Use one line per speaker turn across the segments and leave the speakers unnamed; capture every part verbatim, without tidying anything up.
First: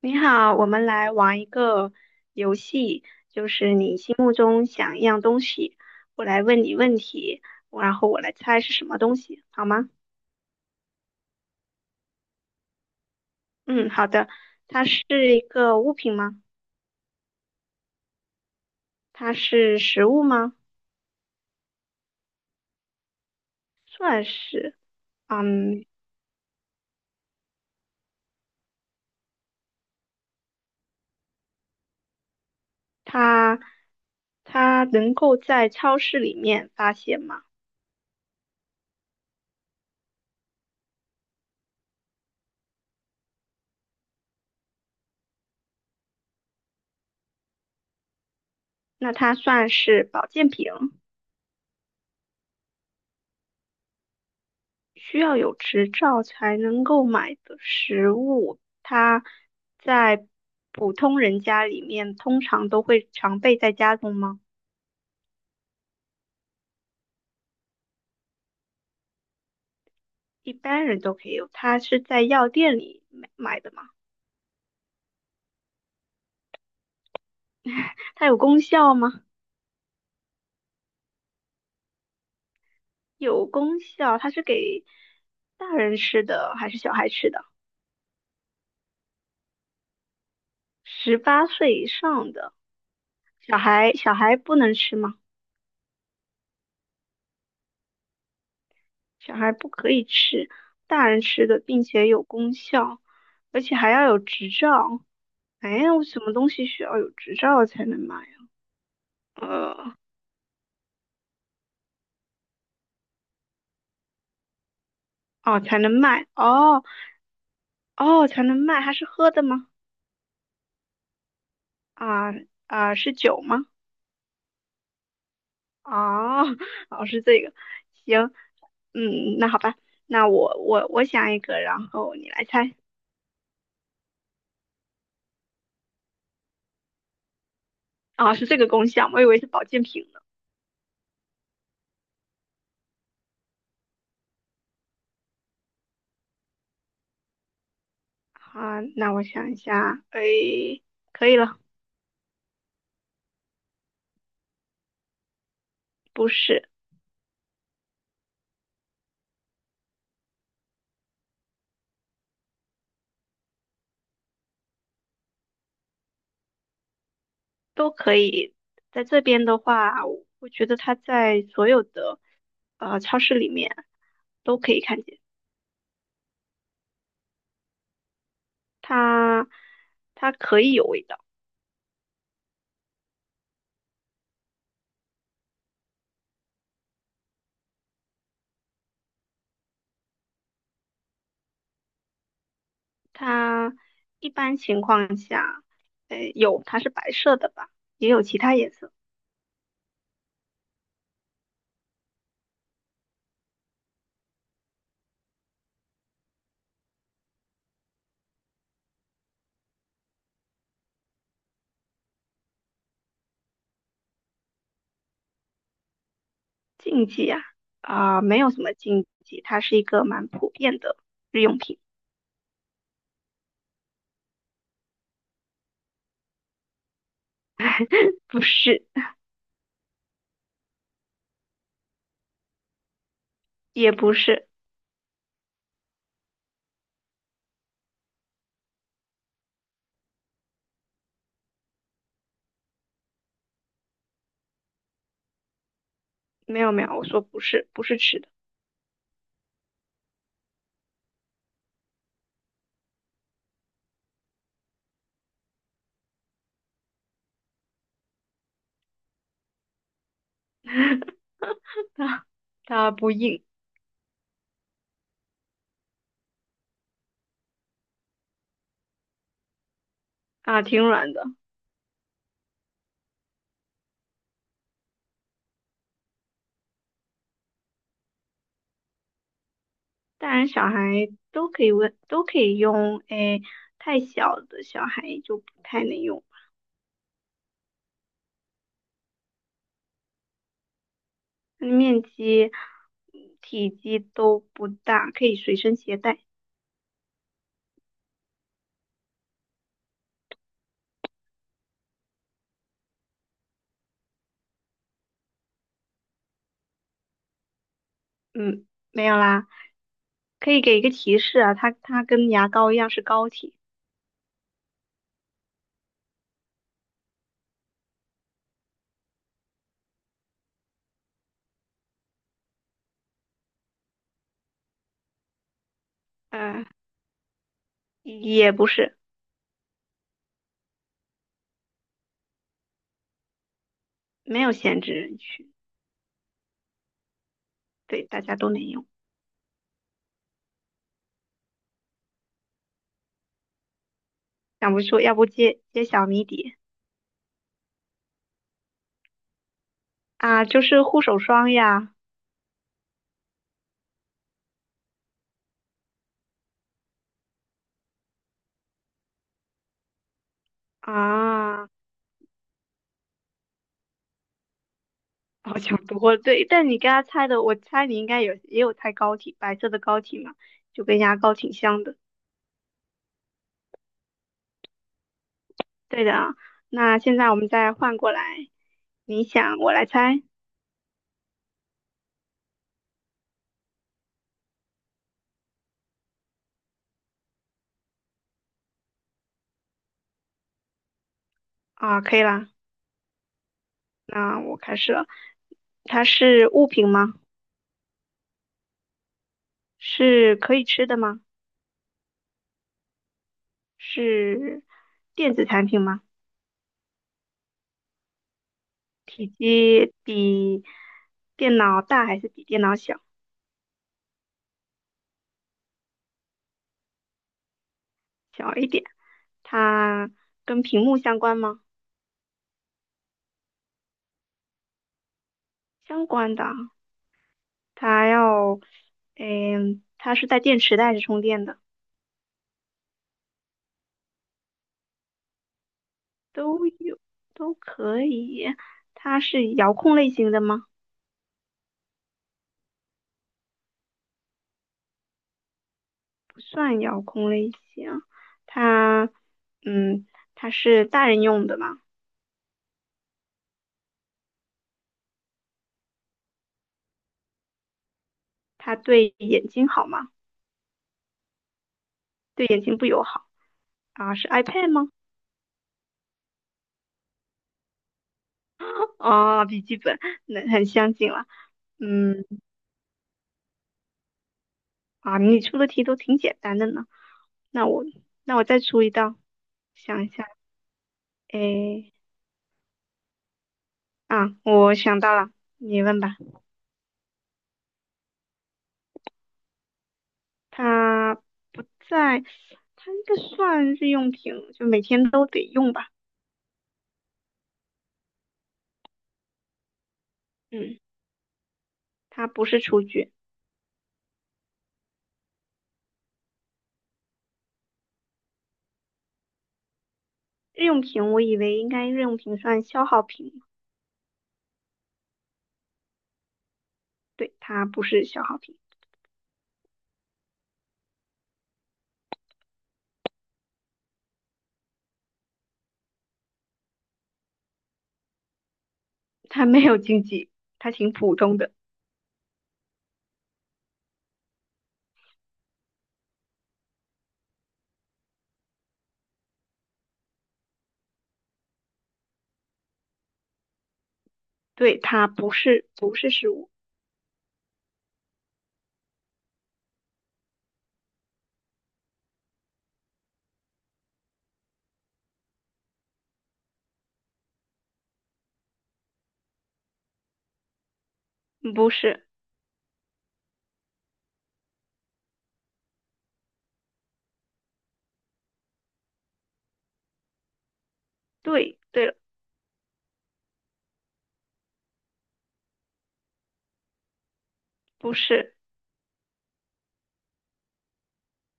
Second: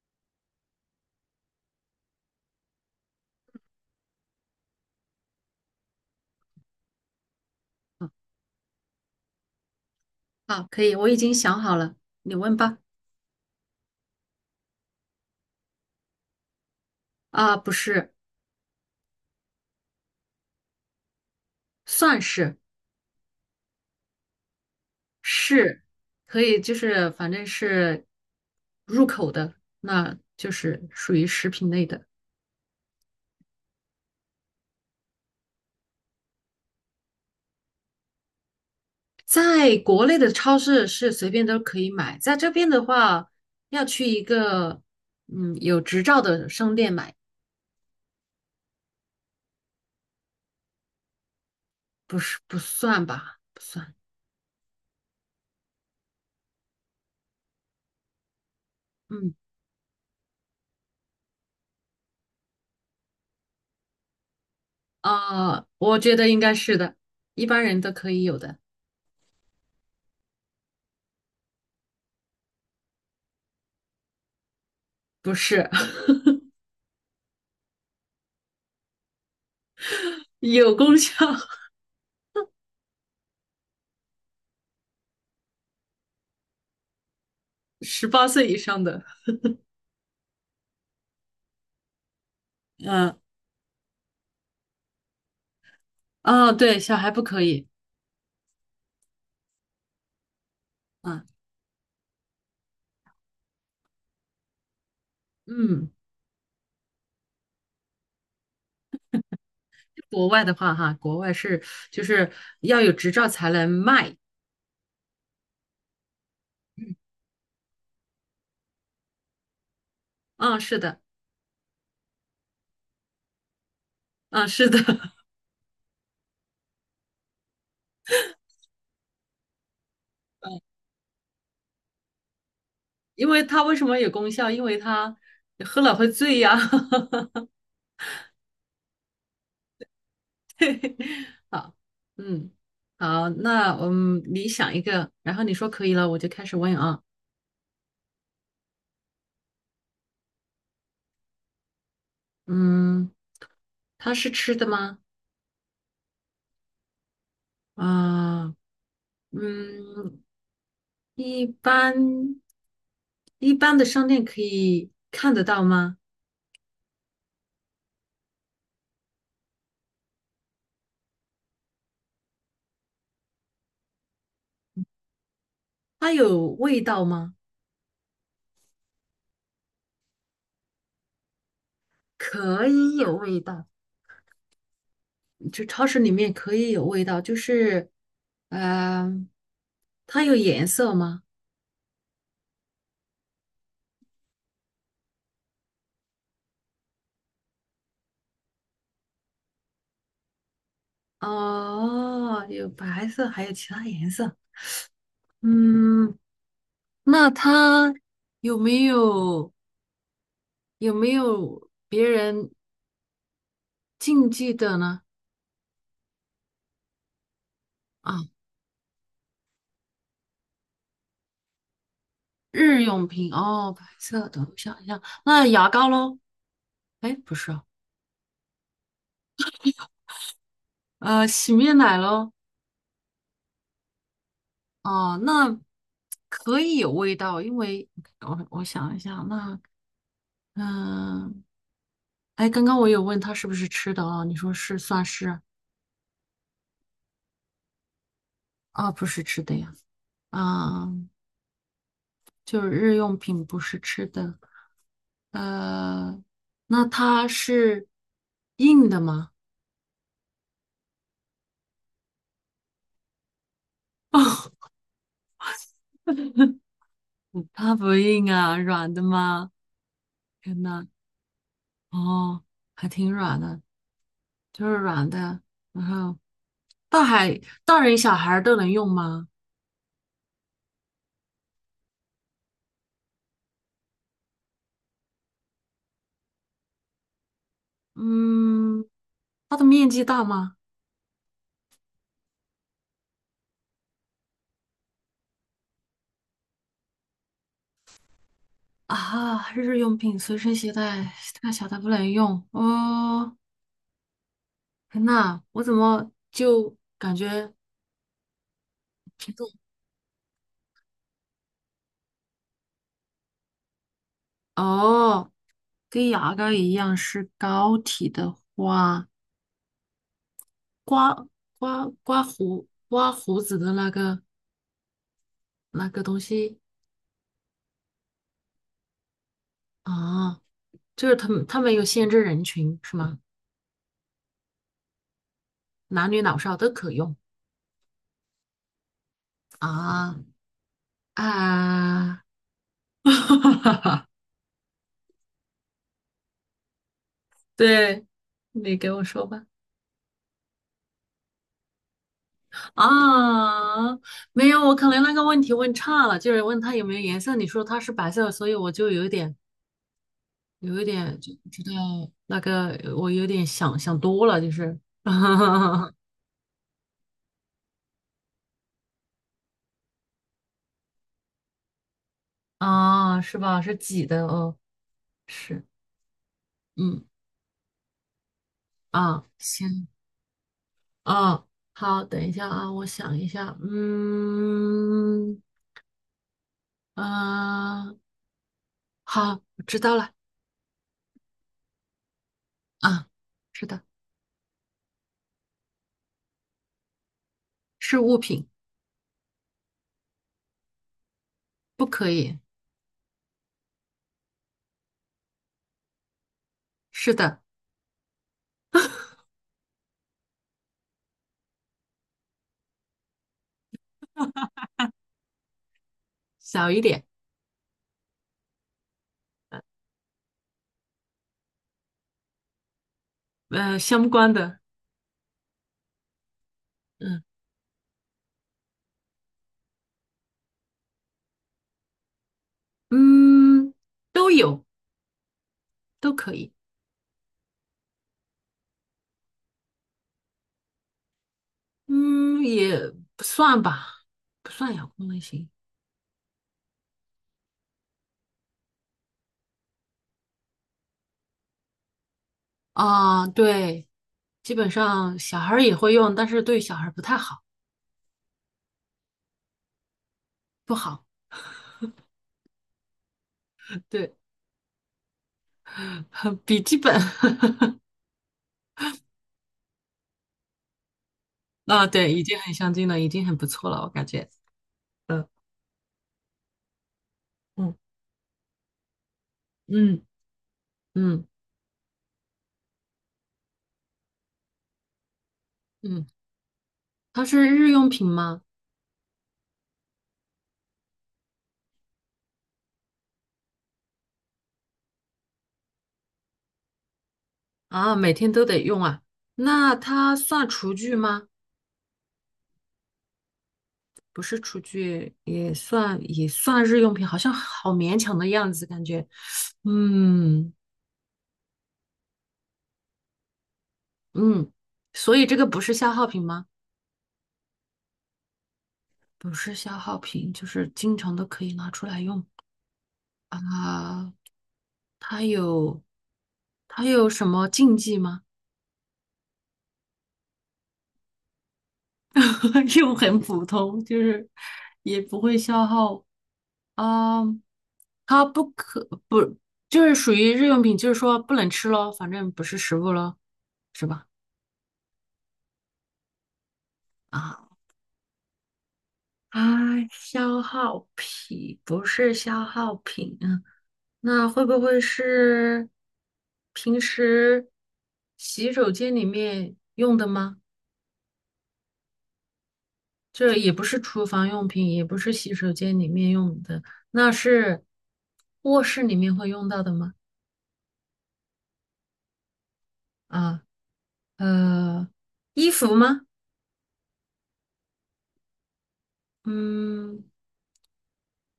你好，我们来玩一个游戏，中想一样东西，我来问你问题，然后我来猜是什么东西，好吗？
好，可以，我已经想好了，你问吧。
嗯，好的。它是一个物品吗？
啊，不是，
它是食物吗？
算是
算是。
是，
嗯，
可以，就是反正是入口的，那就是属于食品类的。
它它能够在超市里面发现吗？
在国内的超市是随便都可以买，在这边的话，要去一个嗯有执照的商店买，
那它算是保健品？
不是不算吧，不算。
需要有执照才能购买的食物，它
嗯。
在普通人家里面通常都会常备在家中吗？
啊，我觉得应该是的，一般人都可以有的，
一般人都可以有，它是在药店里买买的吗？
不是
它有功效吗？
有功效，
有功效，它是给大人吃的还是小孩吃的？
十八岁以上的。
十八岁以上的
嗯。
小孩，小孩不能吃吗？
哦，对，小孩不可以。
小孩不可以吃大人
嗯。
吃的，并且有功效，而且还要有执照。
嗯，
哎，我什么东西需要有执照才能卖呀？呃，
国外的话哈，国外是就是要有执照才能卖。
哦，才能卖，哦哦，才能卖，它是喝的吗？
嗯，是的。
啊啊，是酒吗？
嗯，是的。
哦，哦，是这个，行，嗯，那好吧，那我我我想一个，然后你来猜。
因为它为什么有功效？因为它喝了会醉呀。
啊，是这个功效，我以为是保健品呢。
对，好，嗯，好，那嗯，你想一个，然后你说可以了，我就开始问啊。
啊，那我想一下，哎，可以了，
嗯，它是吃的吗？
不是。
啊，嗯，一般一般的商店可以看得到吗？
都可以。在这边的话，我我觉得它在所有的呃超市里面都可以看见，
它有味道吗？
它它可以有味道，
可以有味道，就超市里面可以有味道，就是，嗯、它有颜色吗？
它一般情况下，呃，有它是白色的吧，也有其他颜色。
哦，有白色，还有其他颜色。嗯，那它有没有有没有别人禁忌的呢？
禁忌啊啊、
啊，
没有什么禁忌，它是一个蛮普遍的日用品，
日用品哦，白色的，我想一下，那牙膏喽？哎，不是啊。
不是
呃，洗面奶喽？
也不是，
哦，那可以有味道，因为我我想一下，那嗯，哎，刚刚我有问他是不是吃的啊？你说是算是。
没有没有，我说不是不是吃的，
啊，不是吃的呀，啊，就是日用品不是吃的。呃，那它是硬的吗？
它它不硬
它不硬啊，软的吗？天
啊，挺
呐，
软的。
哦，还挺软的，就是软的，然后大海大人小孩儿都能用吗？
大人小孩都可以问，都可以用。哎，太小的小孩就不太能用，
嗯。它的面积大吗？
它的面积、嗯体积都不大，可以随身携带。
啊，日用品随身携带，太小它不能用。哦，天呐，我怎么就感觉
嗯，没有
这
啦，
种
可以给一个提示啊，它它跟牙膏一样是膏体，
哦，跟牙膏一样是膏体的话，刮刮刮胡刮胡子的那个那个东西
嗯、也不是，
啊，就是他们他们有限制人群是吗？
没有限制人群，
男女老少都可用
对，大家都能用。
啊。啊，
想不出，要不揭揭晓谜底
对，你给我说吧。
啊，就是护手霜呀，
啊，没有，我可能那个问题问差了，就是问它有没有颜色，你说它是白色，所以我就有一点，有一点就不知
啊。
道那个，我有点想想多了，就是，
好像不 过对，但你刚才猜的，我猜你应该有也有猜膏体，白色的膏体嘛，就跟牙膏挺像的。
啊，是吧？是挤的哦，是。
对的啊，那
嗯，
现在我们再换过来，你
啊，
想我来
行，
猜
啊，好，等一下啊，我想一下，嗯，啊，好，我知道了，
啊，可以啦，
啊，是的，
那我开始了。它是物品吗？
是物品，
是可以吃的吗？
不可以，
是电子产品吗？
是的，
体积比电脑大还是比电脑小？
小一点。
小一点。它跟屏幕相关吗？
呃，相关的。
相关的啊。
嗯。
它要，嗯，它是在电池袋是充电的，
嗯，都有，都可以。
都有，都可以。它是遥控类型的吗？
嗯，也不算吧，不算遥控类型。
不算遥控类型，它，嗯，它是大人用的嘛？
啊，对，基本上小孩儿也会用，但是对小孩儿不太好，
它对眼睛好吗？
不好，
对眼睛不友好啊？
对，
是 iPad 吗？
笔记本。
哦，笔记本，那很相近了。
啊，对，已
嗯，
经很相近了，已经很不错了，我感觉。
啊，
嗯。
你出的题都挺简单的呢。那
嗯。
我，那我再出一道，
嗯。
想一下，
嗯。
诶。啊，我想到了，你问
嗯，
吧。
它是日用品吗？
它不在，它应该算日用品，就每天都得用吧。
啊，每天都得用啊，那它算厨
嗯，
具吗？
它不是厨具，
不是厨具，也算也算日用品，好像好勉强的样子，感觉。嗯。
日用品我以为应该日用品算消耗品，
嗯，所以这个不是消耗品吗？
对，它不是消耗品，
不是消耗品，就是经常都可以拿出来用啊。它有它有什么禁忌吗？
它没有经济，它挺普通的。
又很普通，就是也不会消耗啊。它不可不就是属于日用品，就是说不能吃咯，反正不是食物咯，是吧？
对，它不是不是食物，
啊。啊，消耗品不是消耗品啊，那会不会是平时洗手间里面用的吗？
不是。
这也不是厨房用品，也不是洗手间里面用的，那是卧室里面会用到的吗？
对，对了，
啊，呃，衣服吗？
不是，
嗯，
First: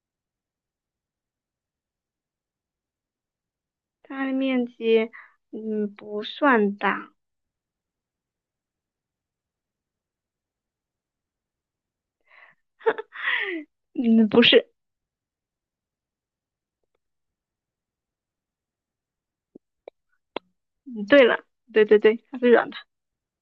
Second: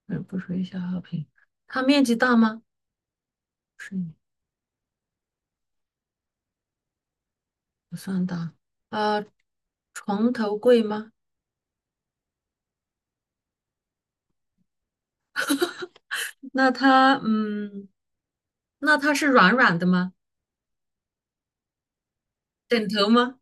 呃不属于消耗品。它面积大吗？是，
它的面积嗯不算大，
不算大。呃，床头柜吗？
嗯不是。
那它，嗯，那它是软软的吗？
嗯对了，对对对，它是软的
枕头吗？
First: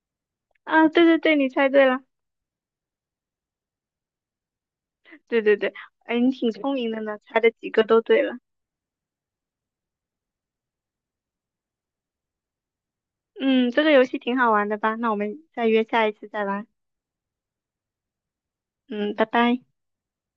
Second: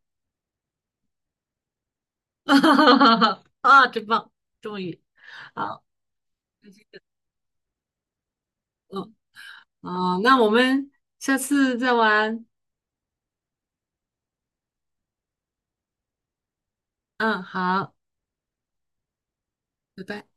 啊，对对对，你猜对了。
啊，真棒，终于，
对对对，
好，
哎，你挺聪明的呢，猜的几个都对了。
嗯，哦，那我们下次再玩。
嗯，这个游戏挺好玩的吧？那我们再约下一次再玩。
嗯，好，
嗯，拜拜。
拜拜。